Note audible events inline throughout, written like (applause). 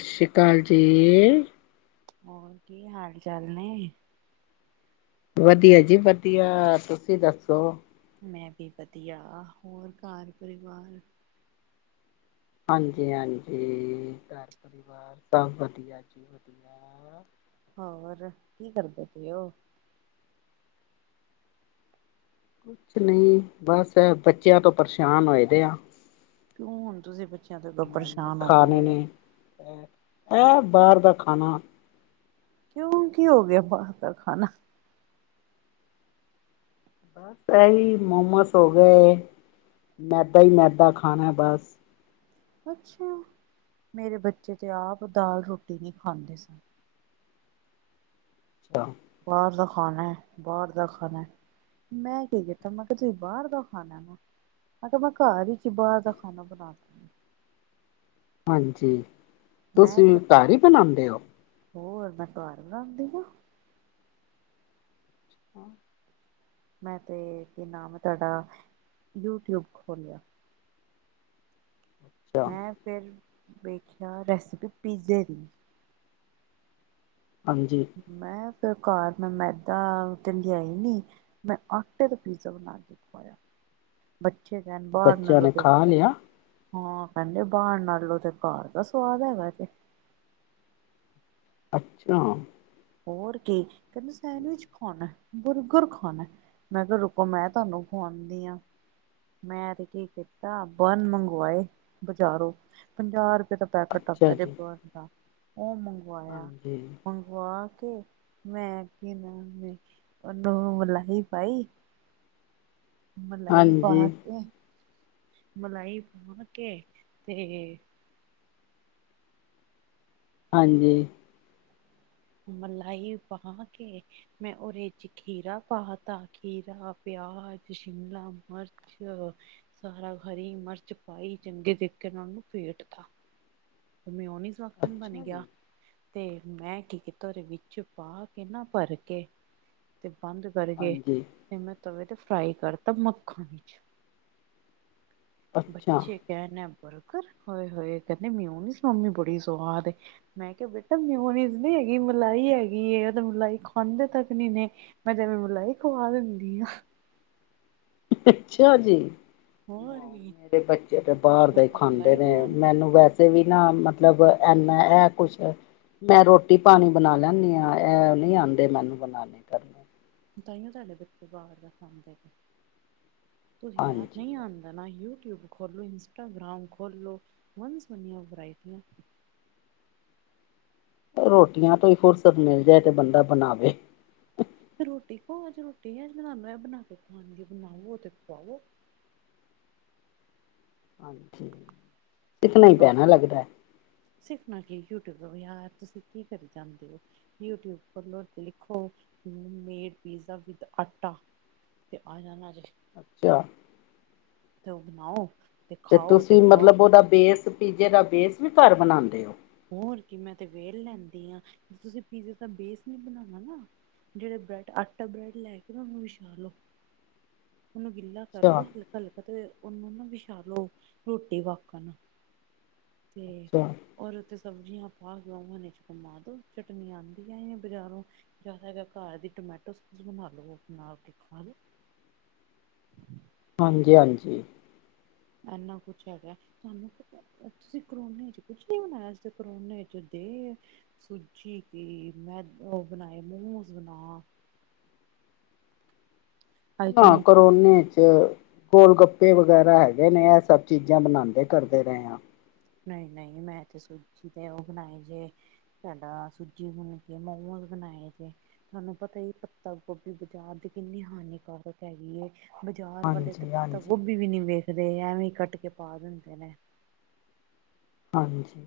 ਸਸ਼੍ਰੀ ਕਾਲ ਜੀ। ਹੋਰ ਕੀ ਹਾਲ ਚਾਲ ਨੇ? ਵਧੀਆ ਜੀ ਵਧੀਆ, ਤੁਸੀਂ ਦੱਸੋ? ਮੈਂ ਵੀ ਵਧੀਆ ਹੋਰ ਘਰ ਪਰਿਵਾਰ ਹਾਂਜੀ ਹਾਂਜੀ ਘਰ ਪਰਿਵਾਰ ਸਭ ਵਧੀਆ ਜੀ ਵਧੀਆ ਹੋਰ ਕੀ ਕਰਦੇ ਪਏ ਓ ਕੁਛ ਨਹੀਂ ਬਸ ਬੱਚਿਆਂ ਤੋਂ ਪਰੇਸ਼ਾਨ ਹੋਏ ਦੇ ਆਂ ਕਿਉਂ ਹੁਣ ਤੁਸੀਂ ਬੱਚਿਆਂ ਤੋਂ ਕਿਓਂ ਮੋਮੋਸ ਪਰੇਸ਼ਾਨ ਹੋ ਪਏ ਹੋ ਐ ਬਾਹਰ ਦਾ ਖਾਣਾ ਕਿਉਂ ਕੀ ਹੋ ਗਿਆ ਬਾਹਰ ਦਾ ਖਾਣਾ ਬਸ ਇਹੀ ਮੋਮੋਸ ਹੋ ਗਏ ਮੈਦਾ ਈ ਮੈਦਾ ਖਾਣਾ ਬਸ ਅੱਛਾ ਮੇਰੇ ਬੱਚੇ ਤੇ ਆਪ ਦਾਲ ਰੋਟੀ ਨਹੀਂ ਖਾਂਦੇ ਸਨ ਅੱਛਾ ਬਾਹਰ ਦਾ ਖਾਣਾ ਐ ਬਾਹਰ ਦਾ ਖਾਣਾ ਐ ਮੈਂ ਕੀ ਕੀਤਾ ਮੈਂ ਕਿਹਾ ਤੁਸੀਂ ਬਾਹਰ ਦਾ ਖਾਣਾ ਨਾ ਹਾਂ ਤੇ ਮੈਂ ਘਰ ਹੀ ਚ ਬਾਹਰ ਦਾ ਖਾਣਾ ਬਣਾ (unintelligible) ਹਾਂਜੀ ਮੈਂ ਤੁਸੀਂ ਤੇ ਵੀ ਘਰ ਈ ਬਣਾਉਂਦੇ ਓ ਹੋਰ ਮੈਂ ਘਰ ਬਣਾਉਂਦੀ ਆਂ ਹਾਂ ਮੈਂ ਤੇ ਕੀ ਨਾਮ ਐ ਤੁਹਾਡਾ ਯੂਟਿਊਬ ਖੋਲਿਆ ਅੱਛਾ ਮੈਂ ਫਿਰ ਵੇਖਿਆ ਰੈਸਿਪੀ ਪੀਜ਼ੇ ਦੀ ਹਾਂਜੀ ਮੈਂ ਤੇ ਘਰ ਮੈਂ ਮੈਦਾ ਤੇ ਲਿਆਈ ਨੀ ਮੈਂ ਆਟੇ ਦਾ ਪੀਜ਼ਾ ਬਣਾ ਕੇ ਖਵਾਇਆ ਬੱਚੇ ਕਹਿਣ ਬਾਹਰ ਬੱਚਿਆਂ ਨੇ ਖਾ (unintelligible) ਲਿਆ ਹਾਂ ਕਹਿੰਦੇ ਬਾਹਰ ਨਾਲੋਂ ਤੇ ਘਰ ਦਾ ਸਵਾਦ ਹੈਗਾ ਜੇ ਅੱਛਾ ਹੋਰ ਕੀ ਕਹਿੰਦੀ ਸੈਂਡਵਿਚ ਖਵਾਉਣਾ ਬੁਰਗਰ ਖਾਣਾ ਮੈਂ ਕਿਹਾ ਰੁਕੋ ਮੈਂ ਤੁਹਾਨੂੰ ਖਵਾਉਂਦੀ ਆਂ ਮੈਂ ਤੇ ਕੀ ਕੀਤਾ ਬਨ ਮੰਗਵਾਏ ਬਜ਼ਾਰੋਂ ਪੰਜਾਹ ਰੁਪਏ ਦਾ ਪੈਕੇਟ ਅੱਛਾ ਆਉਂਦਾ ਜੇ ਜੀ ਬੰਦ ਦਾ ਓ ਮੰਗਵਾਇਆ ਹਾਂਜੀ, (unintelligible) ਕੇ ਮੈਂ ਕੀ ਨਾ ਉਹਨੂੰ ਮਲਾਈ ਪਾਈ ਮਲਾਈ ਹਾਂਜੀ, ਪਾ ਕੇ ਮਲਾਈ ਪਾ ਕੇ ਤੇ ਹਾਂਜੀ ਮਲਾਹੀ ਪਾ ਕੇ ਮੈਂ ਉਹਦੇ ਚ ਖੀਰਾ ਪਾ ਤਾ ਖੀਰਾ ਪਿਆਜ ਸ਼ਿਮਲਾ ਮਰਚ (unintelligible) ਹਰੀ ਮਿਰਚ ਪਾਈ ਚੰਗੇ ਤਰੀਕੇ ਨਾਲ ਉਹਨੂੰ ਫ਼ੇਟਤਾ ਉਹ ਮਉਹਨੀਸ ਵਕਨ ਬਣ ਅੱਛਾ ਗਿਆ ਜੀ, ਤੇ ਮੈਂ ਕੀ ਕੀਤਾ ਉਹਦੇ ਵਿੱਚ ਪਾ ਕੇ ਨਾ ਭਰ ਕੇ ਤੇ ਬੰਦ ਕਰਕੇ ਹਾਂਜੀ, ਤੇ ਮੈਂ ਤਵੇ ਤੇ ਫਰਾਈ ਕਰਤਾ ਮੱਖਣ ਵਿੱਚ ਅੱਛਾ, ਬੱਚੇ ਕਹਿਣ ਐ ਬਰਗਰ ਹੋਏ ਹੋਏ ਕਹਿੰਦੇ (unintelligible) ਮਮੀ ਬੜੀ ਸਆਦ ਏ ਮੈਂ ਕਿਹਾ ਬੇਟਾ ਮਿਓਨੀਜ਼ ਨਹੀਂ ਹੈਗੀ ਮਲਾਈ ਹੈਗੀ ਏਹ ਤਾਂ ਮਲਾਈ ਖਾਂਦੇ ਤੱਕ ਨਹੀਂ ਨੇ ਮੈਂ ਜਿਵੇਂ ਮਲਾਈ ਖਵਾ ਦਿੰਦੀ ਹਾਂ ਅੱਛਾ ਜੀ ਹੋਰ ਨਾਂ ਕੀ ਮੇਰੇ ਬੱਚੇ ਤੇ ਬਾਹਰ ਮੈਂ ਦਾ ਈ ਤੈਨੂੰ ਖਾਂਦੇ ਮਲਾਈ ਨੇ ਖਵਾ ਦਿੰਦੀ, ਮੈਨੂੰ ਵੈਸੇ ਵੀ ਨਾ ਮਤਲਬ ਐਨਾ ਐ ਕੁਛ ਮੈਂ ਰੋਟੀ ਪਾਣੀ ਬਣਾ ਲੈਂਦੀ ਹਾਂ ਇਹ ਨਹੀਂ ਆਉਂਦੇ ਮੈਨੂੰ ਬਣਾਉਣੇ ਕਰਨ ਤਾਂਈਓ ਤੁਹਾਡੇ ਬੱਚੇ ਬਾਹਰ ਦਾ ਖਾਂਦੇ ਨੇ ਤੁਸੀ ਯਾਦ ਹਾਂਜੀ। ਨੀ ਆਂਦਾ ਨਾ ਯੂਟਿਊਬ ਖੋਲ ਲੋ ਇੰਸਟਾਗ੍ਰਾਮ ਖੋਲ ਲੋ। ਵਨ ਸੁਵੰਨੀਆਂ ਵਰਾਇਟੀਆਂ ਰੋਟੀਆਂ ਤੋਂ ਈ ਫੁਰਸਤ ਮਿਲ ਜਾਏ ਤੇ ਬੰਦਾ ਬਣਾਵੇ। ਫੇਰ ਰੋਟੀ ਖਾਓ ਅੱਜ ਰੋਟੀ ਅਜ ਬਣਾ ਮੈਂ ਬਣਾ ਕੇ ਖੁਆਂਦੀ ਬਣਾਵੋ ਤੇ ਖੁਵਾਵੋ। ਹਾਂਜੀ। ਸਿੱਖਣਾ ਈ ਪੈਣਾ ਲੱਗਦਾ ਐ। ਸਿੱਖਨਾ ਕੀ ਯੂਟਿਊਬ ਤੋਂ? ਯਾਰ ਤੁਸੀ ਕੀ ਕਰੀ ਜਾਂਦੇ ਓ? ਯੂਟਿਊਬ ਖੋਲੋ ਤੇ ਲਿਖੋ, ਮੇਡ ਪੀਜ਼ਾ ਵਿਦ ਆਟਾ। ਤੇ ਆ ਜਾਨਾ ਜੇ। ਚਾ। ਤੇ ਓ ਬਨਾਓ। ਤੇ ਤੁਸੀ ਮਤਲਬ ਓਦਾ ਬੇਸ ਪੀਜੇ ਦਾ ਬੇਸ ਵੀ ਘਰ ਬਣਾਂਦੇ ਓ। ਹੋਰ ਕੀ ਮੈਂ ਤੇ ਵੇਲ ਲੈਂਦੀ ਆਂ। ਤੁਸੀ ਪੀਜ਼ੇ ਦਾ ਬੇਸ ਨੀ ਬਨਾਨਾ ਨਾ ਜੇੜੇ ਬ੍ਰੈਡ ਆਟਾ ਬ੍ਰੈਡ ਲੈ ਕੇ ਨਾ ਓਨੂੰ ਵਿਛਾ ਲਓ। ਓਨੂੰ ਗਿੱਲਾ ਕਰ ਅੱਛਾ, ਲੋ ਹਲਕਾ ਹਲਕਾ ਤੇ ਓਨੂੰ ਨਾ ਵਿਛਾਾਲੋ ਰੋਟੀ ਵਾਕਣ। ਤੇ ਅੱਛਾ। ਔਰ ਓਰੇਤੇ ਸਬਜ਼ੀਆਂ ਪਾ ਕੇ ਔਵਨ ਇਚ ਬਨਾ ਦੋ। ਚਟਨੀਆਂ ਆਂਦੀਆਂ ਏਂ ਬਜਾਰੋਂ। ਜਾਦਾ ਹੈਗਾ ਏ ਘਰ ਦੀ ਟਮੈਟੋ ਸੋਸ ਬਨਾ ਲੋ ਨਾਲ ਤੇ ਖਾ ਲੋ। ਹਾਂਜੀ ਹਾਂਜੀ। ਐਨਾ ਕੁਛ ਹੈਗਾ ਐ। ਤੁਹਾਨੂੰ ਪਤਾ ਐ, ਤੁਸੀ ਕਰੋਨੇ ਚ ਕੁਛ ਨੀ ਬਨਾਏਆ? ਅਸੀ ਤੇ ਕਰੋਨੇ ਚ ਦੇ ਸੂਜੀ ਕੀ ਮੈਦ ਓ ਬਨਾਏ ਮੋਮੋਸ ਬਨਾ। ਅੱਜ ਨਾ ਤੇ ਮੋ ਕ ਕਰੋਨੇ ਚ ਗੋਲ ਗੱਪੇ ਵਗੈਰਾ ਹੈਗੇ ਨੇ ਐ ਸਭ ਚੀਜਾਂ ਬਨਾਂਦੇ ਕਰਦੇ ਰਏ ਆਂ। ਨਈ ਨਈ ਮੈਂ ਤੇ ਸੂਜੀ ਦੇ ਓ ਬਣਾਏ ਜੇ ਤਾਡਾ ਸੂਜੀ ਮੁਨ ਕੇ ਮੋਮੋਜ਼ ਬਣਾਏ ਜੇ। ਤਾਨੂੰ ਪਤਾ ਈ ਪੱਤਾ ਗੋਭੀ ਬਜਾਰ ਦੀ ਕਿੰਨੀ ਹਾਨੀਕਾਰਕ ਹੈਗੀ ਏ। ਬਜਾਰ ਵਾਲੇ ਤੇ ਹਾਂਜੀ ਪੱਤਾ ਹਾਂਜੀ ਗੋਭੀ ਵੀ ਨੀ ਵੇਖਦੇ ਐਵੇਂ ਈ ਕੱਟ ਕੇ ਪਾ ਦੇਂਦੇ ਨੇ। ਹਾਂਜੀ।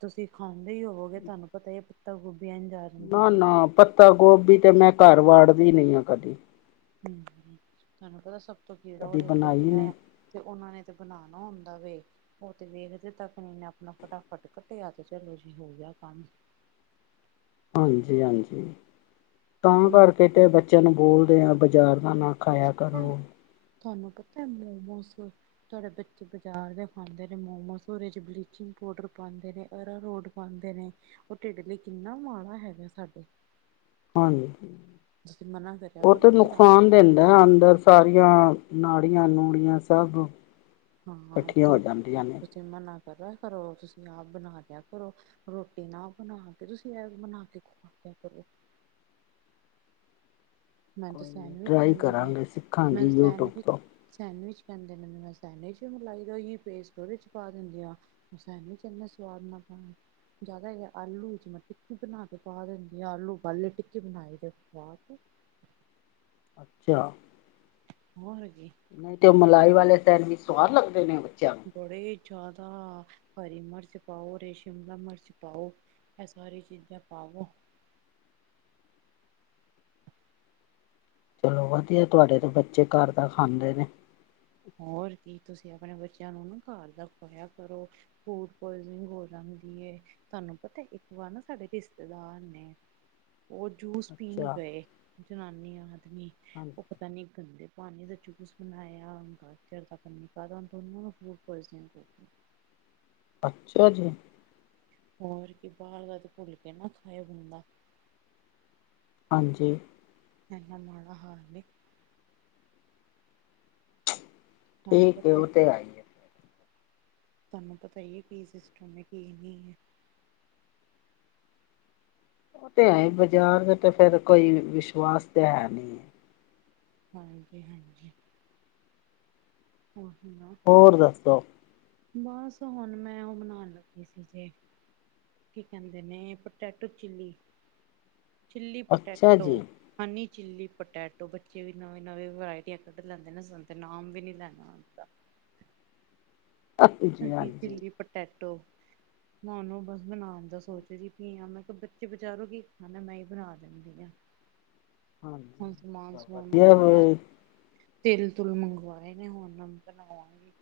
ਤੁਸੀ ਖਾਂਦੇ ਈ ਹੋਵੋਗੇ। ਤਾਨੂੰ ਪਤਾ ਈ ਏ ਪੱਤਾ ਗੋਭੀ ਐਂਜ ਆ ਨਾ ਜਾਂਦੀ ਏ ਨਾ ਪੱਤਾ ਗੋਭੀ ਤੇ ਮੈਂ ਘਰ ਵਾੜਦੀ ਨੀ ਆ ਕਦੀ। ਹੂੰ। ਤਾਨੂੰ ਪਤਾ ਸਭ ਤੋਂ ਕੀੜਾ ਕਦੀ ਔਰੇ ਚ ਬਣਾਈ ਹੁੰਦਾ ਨਹੀਂ ਐ। ਤੇ ਔਨਾਂ ਨੇ ਤੇ ਬਨਾਨਾ ਹੁੰਦਾ ਵੇ। ਓ ਤੇ ਵੇਖਦੇ ਤੱਕ ਨੀ ਨੇ ਅਪਣਾ ਫਟਾਫਟ ਕਟੇਆ ਤੇ ਚਲੋ ਜੀ ਹੋ ਗਯਾ ਕੰਮ। ਹਾਂਜੀ ਹਾਂਜੀ, ਤਾਂ ਕਰਕੇ ਤੇ ਬੱਚੇਆਂ ਨੂੰ ਬੋਲਦੇ ਆਂ, ਬਜਾਰ ਦਾ ਨਾ ਖਾਏਆ ਪਤਾ ਹੈ ਕਰੋ। ਤੁਹਾਨੂੰ ਪਤਾ ਐ ਮੋਮੋਸ ਤਾਡੇ ਬੱਚੇ ਬਜਾਰ ਦੇ ਖਾਂਦੇ ਨੇ ਮੋਮੋਸ, ਓਦੇ ਚ ਬਲੀਚਿੰਗ ਪੋਡਰ ਪਾਂਦੇ ਨੇ। ਅਰਾਰੋਟ ਪਾਂਦੇ ਨੇ। ਓ ਢੇਡ ਲਈ ਕਿੰਨਾ ਮਾੜਾ ਹੈਗਾ ਐ ਸਾਡੇ। ਹਾਂਜੀ। ਤੁਸੀ ਮਨਾ ਕਰੇਆ ਕਰੋ। ਤੁਸੀ ਆਪ ਹੈਂ ਅੰਦਰ ਸਾਰੀਆਂ ਨਾੜੀਆਂ- ਨੂੜੀਆਂ ਸਭ। ਕੱਠੀਆਂ ਹੋ ਜਾਂਦੀਆਂ ਨੇ। ਤੇ ਮਨਾ ਕਰੇਆ ਕਰੋ। ਤੁਸੀ ਆਪ ਬਣਾ ਲੇਆ ਕਰੋ। ਰੋਟੀ ਨਾ ਬਣਾ ਕੇ, ਤੁਸੀ ਐ ਬਣਾ ਕੇ ਖਵਾ ਦੇਆ ਕਰੋ। ਮੈਨ ਤੇ ਕੋਈ ਨਹੀਂ ਸੈਂਡਵਿਚ ਟਰਾਈ ਕੈਂਦੇ ਨੇ, ਕਰਾਂਗੇ ਮੈ ਸਿੱਖਾਂਗੀ ਯੂਟਿਊਬ ਸੈਂਡਵਿਚ ਤੋਂ ਸੈਂਡਵਿਚ ਕਹਿੰਦੇ ਨੇ, ਮੈ ਸੈਂਡਵਿਚ ਮਲਾਈ ਦਾ ੳਹੀ ੳ ਪੇਸਟ ਉਹਦੇ ਚ ਪਾ ਦਿੰਦੇ ਆ। ਸੈਡਵਿਚ ਕਿ ਇੰਨਾ ਸਵਾਦ ਨਾ ਪਾਣਾ। (unintelligible) ਜ਼ਿਆਦਾ ਹੇਗਾ ਆਲੂ ਵਿੱਚ ਮੈ ਟਿੱਕੀ ਬਨਾ ਕੇ ਪਾ ਦਿਂਦੀ ਆ। ਆਲੂ ਉਬਾਲੇ ਟਿੱਕੀ ਬਨਾਈ ਤੇ ਪਾ ਤੀ। ਅੱਛਾ। ਮਹਰ ਕੀ (unintelligible) (unintelligible) ਨਹੀਂ ਤੇ ੳਹ ਮਲਾਈ ਵਾਲੇ ਸੈਡਵੀਚ ਸਵਾਦ ਲੱਗਦੇ ਨੇ ਬੱਚਿਆਂ ਨੂੰ? ਬੜੇ ਜੈਦਾ ਹਰੀ ਮਰਚ ਪਾਓ ਰੇ ਸ਼ਿਮਲਾ ਮਰਚ ਪਾਓ। ਇਹ ਸਾਰੀ ਚੀਜ਼ਾਂ ਪਾਵੋ। ਚਲੋ ਵਧੀਆ ਤੁਹਾਡੇ ਤੋਂ ਬੱਚੇ ਘਰ ਦਾ ਖਾਂਦੇ ਨੇ। ਹੋਰ ਕੀ ਤੁਸੀਂ ਅਪਣੇ ਬੱਚਿਆਂ ਨੂੰ ਨਾ ਘਰ ਦਾ ਖਵਾਇਆ ਕਰੋ। ਫੂਡ ਪਾੱਇਜ਼ਨਿੰਗ ਹੋ ਜਾਂਦੀ ਏ। ਤੁਹਾਨੂ ਪਤਾ ਇੱਕ ਵਾਰ ਨਾ ਸਾਡੇ ਰਿਸ਼ਤੇਦਾਰ ਨੇ ਉਹ ਜੂਸ ਪੀਨ ਅੱਛਾ ਗਏ ਜਨਾਨੀ-ਆਦਮੀ ਹਾਂਜੀ ਉਹ। ਪਤਾ ਨੀ ਗੰਦੇ ਪਾਨੀ ਦਾ ਜੂਸ ਬਨਾਇਆ। ਕਚਰ ਤਾਂ ਪ ਹੁਣ ਤੁਹਾਨੂੰੂ (unintelligible) (unintelligible) ਅੱਛਾ ਜੀ। ਹੋਰ ਕੀ ਬਾਹਰ ਦਾ ਤੇ ਭੁੱਲ ਕੇ ਨਾ ਖਾਏ ਬੰਦਾ। ਹਾਂਜੀ। ਏਨਾਂ ਮਾੜਾ ਹਾਲ ਵੇ। ਤੁਹਾਨੂੰ ਠੀਕ ਏ ਪਤਾ ਉਹ ਈ ਤੇ ਹੈ ਹੀ। ਹੈ ਤੁਹਾਨੂੰ ਪਤਾ ਹੀ ਏ ਕੀ ਸਿਸਟਮ ਏ, ਕੀ ਨੀ ਏ? ਉਹ ਤੇ ਹੈ, ਬਾਜ਼ਾਰ ਦਾ ਤਾਂ ਫੇਰ ਕੋਈ ਵਿਸ਼ਵਾਸ ਤੇ ਹੈ ਨਹੀਂ। ਹਾਂਜੀ, ਹਾਂਜੀ। ਹ ਹ (unintelligible) (unintelligible) ਹੋਰ ਦੱਸੋ? ਬਸ ਹੁਨ ਮੈਂ ਉਹ ਬਨਾਨ ਲੱਗੀ ਸੀ ਜੇ। ਕੀ ਕਹਿੰਦੇ ਨੇ? ਪਟੈਟੋ ਚਿੱਲੀ- ਚਿੱਲੀ ਅੱਛਾ ਪਟੈਟੋ ਜੀ ਹਨੀ ਚਿੱਲੀ ਪਟੈਟੋ, ਬੱਚੇ ਵੀ ਨਵੇਂ - ਨਵੇਂ ਵਰਾਇਟੀਆਂ ਕੱਢ ਲੈਂਦੇ। ਸਾਨੂੰ ਤੇ ਨਾਮ ਵੀ ਨੀ ਲੈਨਾ ਆਂਦਾ। ਹਾਂਜੀ ਹਨੀ ਹਾਂਜੀ ਚਿੱਲੀ ਪਟੈਟੋ ਮੈਂ ਉਹਨੂੰ ਬਸ ਬਨਾਨ ਦਾ ਸੋਚਦੀ ਪੀ ਆ। ਮੈਂ ਕਿਹਾ, ਬੱਚੇ ਬਜਾਰੋ ਕੀ ਖਾਂਨਾ, ਮੈਂ ਹੀ ਬਨਾ ਦਿੰਦੀ ਆ। ਹੁਨ ਹਾਂਜੀ ਸਮਾਨ ਚਲੋ -ਸਮੁਨ ਵਧੀਆ ਮੰਗਵਾਇਆ। ਤਿਲ- ਤੁਲ ਮੰਗਵਾਏ ਨੇ, ਹੁਨ ਮੈ ਬਨਾਵਾਂਗੀ।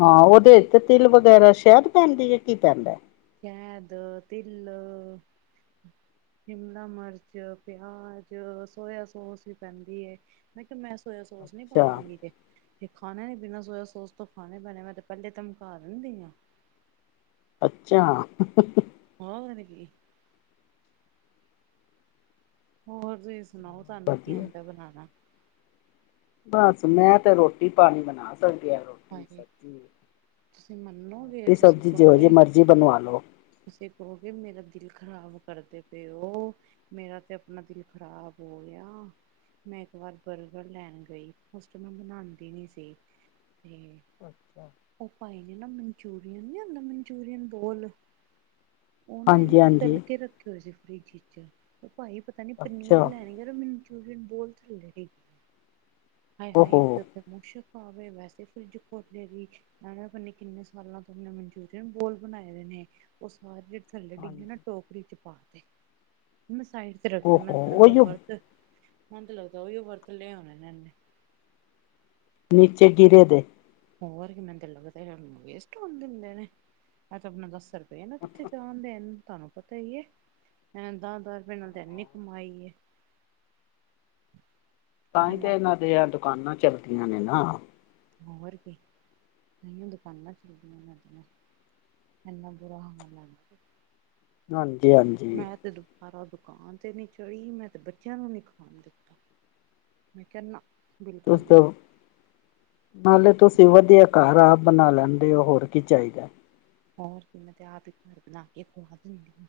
ਹਾਂ ਉਹਦੇ ਇਚ ਤੇ ਤਿਲ ਵਗੈਰਾ ਸ਼ਹਿਦ ਪੈਂਦੀ ਹੈ, ਕੀ ਪੈਂਦਾ? ਕੈਦ, ਤਿਲ ਸ਼ਿਮਲਾ ਮਰਚ, ਪਿਆਜ, ਸੋਇਆ ਸੋਸ ਵੀ ਪੈਂਦੀ ਏ। ਮੈਂ ਕਿਹਾ, ਮੈਂ ਸੋਇਯਾ ਸੋਸ ਨੀ ਅੱਛਾ ਪਾਵਾਂਗੀ ਤੇ। ਤੇ ਖਾਣੇ ਬਿਨਾਂ ਸੋਇਆ ਸੋਸ ਤੋਂ ਖਾਣੇ ਪੈਣੇ। ਮੈਂ ਤੇ ਪਹਿਲੇ ਧਮਕਾ ਦਿੰਦੀ ਹਾਂ। ਅੱਛਾ। ਹਾਂ ਹੋਰ ਕੀ ਹੋਰ ਤੁਜੀ ਸੁਣਾਓ ਤੁਹਾਨੂੰ ਕੀ ਵਧੀਆ ਆਂਦਾ ਬਨਾਣਾ। ਬਸ ਮੈਂ ਤੇ ਰੋਟੀ- ਪਾਨੀ ਬਨਾ ਸਕਦੀ ਹਾਂ ਰੋਟੀ ਹਾਏ। ਸਬਜ਼ੀ। ਤੁਸੀਂ ਮੰਨੋਗੇ ਤੁਸੀਂ ਕਹੋਗੇ। ਜੀ ਬਨਵਾ ਲਓ ਜੀ। ਤੁਸੀਂ ਕਹੋਗੇ ਮੇਰਾ ਦਿਲ ਖ਼ਰਾਬ ਕਰਦੇ ਪਏ ੳ। ਮੇਰਾ ਤੇ ਅਪਨਾ ਦਿਲ ਖ਼ਰਾਬ ਹੋ ਗਿਆ। ਮੈਂ ਏਕ ਵਾਰ ਬਰਗਰ ਲੈਣ ਗਈ, ਓਸ ਤੇ ਮੈਂ ਬਣਾਦੀ ਨੀ ਸੀ, ਤੇ (inaudible) ੳ ਪਾਈ ਨੇ ਨਾ ਮਨਚੂਰੀਅਨ ਨੀ ਹੁੰਦਾ ਮਨਚੂਰੀਅਨ ਗੋਲ ਓਨਾ ਹਾਂਜੀ ਏਜ ਤਾਲ ਹਾਂਜੀ ਕੇ ਰੱਖੇ ਹੋਏ ਸੀ ਫਰੀਜ ਵੀਚ, ਓ ਭਾਈ ਪਤਾ ਨੀ ਪੀਨੀਆ ਅੱਛਾ ਲੈਣ ਯਾਰ ਮੰਚੂਰੀਅਨ ਬੋਤ ਢਿੱਲੇ ਹੀ, ਹਏ ਹਾਏ ਓਹੋ ਏਕ ਮੁਸਕ ਆਵੇ ਵੈਸੇ ਫਰਿੱਜ ਖੋਲੇ ਵੀ, ਮੈ ਕੇਆ ਐਨਾ ਕੀਨੇ ਸਾਲਾਂ ਤੋਂ ਮਨਚੂ ਯਾ ਬੋਲ ਬਣਾਏ ਦੇ ਨੇ ਓ ਸਾਰੇ ਜੇੜੇ ਥੱਲੇ ਡੀਗੇ ਹਾਂਜੀ। ਨਾ ਟੋਕਰੀ ਚ ਪਾ ਤੇ, ਮੈ ਸਾਈਡ ਤੇ ਰਖਤੇ ਮੈ ਓਹੋ ਤੇ ਲੱਗਦਾ ਉਹੀਓ ਵਰਤ, ਮੇਨੋ ਲੱਗਦਾ ਓਈਓ ਵਰਤ ਲੇ ਹੋਣੇ ਏਨੇ। ਨੀਚੇ ਗੀਰੇ ਦੇ ਹੋਰ ਕੇ ਮੈਨੂੰ ਤੇ ਲੱਗਦਾ ਵੇਸਟ ਹੋਣ ਦੇਂਦੇ ਨੇ, ਆ ਆਪਣਾ ਦਸ ਰੁ ਪਏ ਨਾ ਕੀਥੇ ਜਾਣ ਦੇਨ ਧਾਨੂੰ ਪਤਾ ਈ ਐ ਏਨਾ ਨੂੰ ਦਹ-ਦਹ ਰੁਪਏ ਨਾਲ ਤਾਂ ਏਨੀ ਕਮਾਈ ਐ। (inaudible) ਤਾਹੀ ਤੇ ਨਾਂ ਦੀਆ ਦੁਕਾਨਾਂ ਚਲਗੀਆਂ ਨੇ ਨਾ। ਹੋਰ ਕੀ, ਤਾਈਓ ਦੁਕਾਨਾਂ ਚੱਲਦੀਆਂ ਏਨਾ ਦੀਆਂ। ਏਨੁਾਂ ਬੁਰਾ ਹਾਲ ਐ ਏਨਾ ਦਾ। ਹਾਂਜੀ-ਹਾਜੀ। ਤੇ ਦੁਬਾਰਾ ਓ ਦੁਕਾਨ ਤੇ ਨੀ ਚੜ੍ਹੀ ਮੈਂ ਤੇ ਬੱਚੇਆਂ ਨੂੰ ਨੀ ਖਾਣ ਦੀਤਾ। ਮੈਂ ਕੇਆ ਨਾ ਵੀ (unintelligible) ਨਾਲੇ ਤੁਸੀਂ ਵਧੀਆ ਕਾਰ ਆਪ ਬਣਾ ਲੈਂਦੇ ਓ ਹੋਰ ਕੀ ਚਾਈਦਾ ਐ। ਹੋਰ ਕੀ ਮੈ ਤੇ ਆਪ ਹੀ ਕਾਰ ਬਣਾ ਕੇ ਖਵਾ ਦੇਦੀ ਆਂ।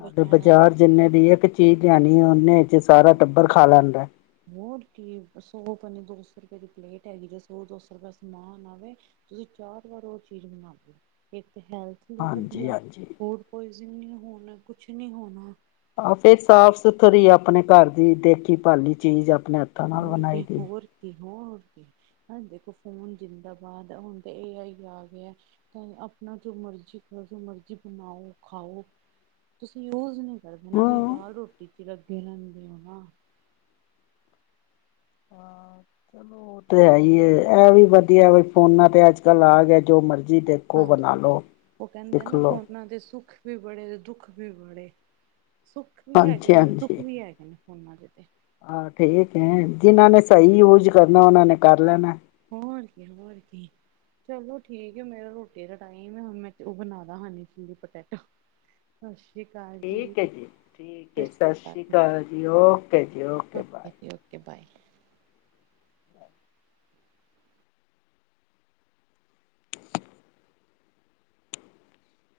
ਹਾਡੇ ਬੱਚਿਆਂ ਨੇ ਬਾਜ਼ਾਰ ਜੀਨੇ ਦੀ ਏਕ ਚੀਜ਼ ਲੇਆਣੀ ਹੈ ਓਨੇ ਚ ਸਾਰਾ ਟੱਬਰ ਖਾ ਲੈਂਦਾ ਐ। ਹੋਰ ਕੀ, ਸੌ ਪਾ ਨੀ ਦੋਸੌ ਰੁਪਏ ਦੀ ਪਲੇਟ ਹੈਗੀ ਸੌ-ਦੋ ਸੋ ਦਾ ਸਮਾਨ ਆਵੇ ਤੁਸੀਂ ਚਾਰ ਵਾਰ ਓ ਚੀਜ਼ ਬਣਾਓ ਏਕ ਹੈਲਥ ਲੀ ਹਾਂਜੀ ਵਧੀਆ ਹਾਂਜੀ। ਹੋਰ ਕੁਜ ਨੀ ਹੋਣਾ ਕੁਛ ਨੀ ਹੋਣਾ। ਆ ਫੇਰ ਸਾਫ-ਸੁਥਰੀ ਆਪਣੇ ਘਰ ਦੀ ਦੇਖੀ-ਭਾਲੀ ਚੀਜ਼ ਆਪਣੇ ਹਾ ਹੋਰ ਕੀ ਹੋਰ ਕੀ ਹੋਰ ਕੇ। ਹਰ ਦੇਖੋ ਫੋਨ ਜੀਦਾਬਾਦ ਹੁਣ ਤੇ ਏ ਆਈ ਆ ਗੇਆ ਚੈ ਆਪਣਾ ਜੋ ਮਰਜ਼ੀ ਕਰੋ ਜੋ ਮਰਜ਼ੀ ਬਣਾਓ ਖਾਓ ਤੁਸੀਂ ਰੋਜ਼ ਨੀ ਐਦੇ ਨਾ ਤੁਹੀ ਹਾਂ ਦਾਲ-ਰੋਟੀ ਚ ਲੱਗੇ ਰੈਂਦੇ ਹੋ ਨਾ। (inaudible) ਚਲੋ ਉਹ ਤੇ ਐਈਏ ਐ ਵੀ ਵਧੀਆ ਫੋਨਾ ਤੇ ਅੱਜ-ਕੱਲ ਆ ਗੇਆ ਜੋ ਮਰਜੀ ਦੇ ਹਾਂ ਓ ਕੈਂਦੇ ਨਾ ਫੋਨਾਂ ਦੇ ਸੁੱਖ ਵੀ ਬੜੇ ਤੇ ਦੁੱਖ ਵੀ ਬੜੇ ਸੁੱਖ ਵੀ ਹੈਗੇ ਹਾਂਜੀ ਨੇ ਦੁੱਖ ਹਾਂਜੀ ਵੀ ਹੈਗੇ ਨੇ ਫੋਨਾਂ ਦੇ ਤੇ। ਹਾਂ ਠੀਕ ਐ ਜੀਨਾ ਨੇ ਸਈ ਯੂ੍ਜ ਕਰਨਾ ਓਨਾਂ ਨੇ ਕਰ ਲੈਣਾ ਐ ਹੋਰ ਕੀ ਏ ਹੋਰ ਕੀਏ। ਚਲੋ ਠੀਕ ਏ ਮੇਰਾ ਰੋਟੀ ਦਾ ਟਾਈਮ ਐ ਹੁਨ ਮੈਂ ਓ ਬਣਾਲਾ ਹਨੀ ਫੂਡ ਪੈਟੈਟੋ। ਸ਼ਸ਼ੀ ਕਾਲ ਠੀਕ ਏ ਜੀ ਠੀਕ ਏ ਸ਼ਸ਼ੀ ਕਾਲ ਜੀ ਓਕੇ ਜੀ ਓਕੇ ਬਾਏ। Okay bye.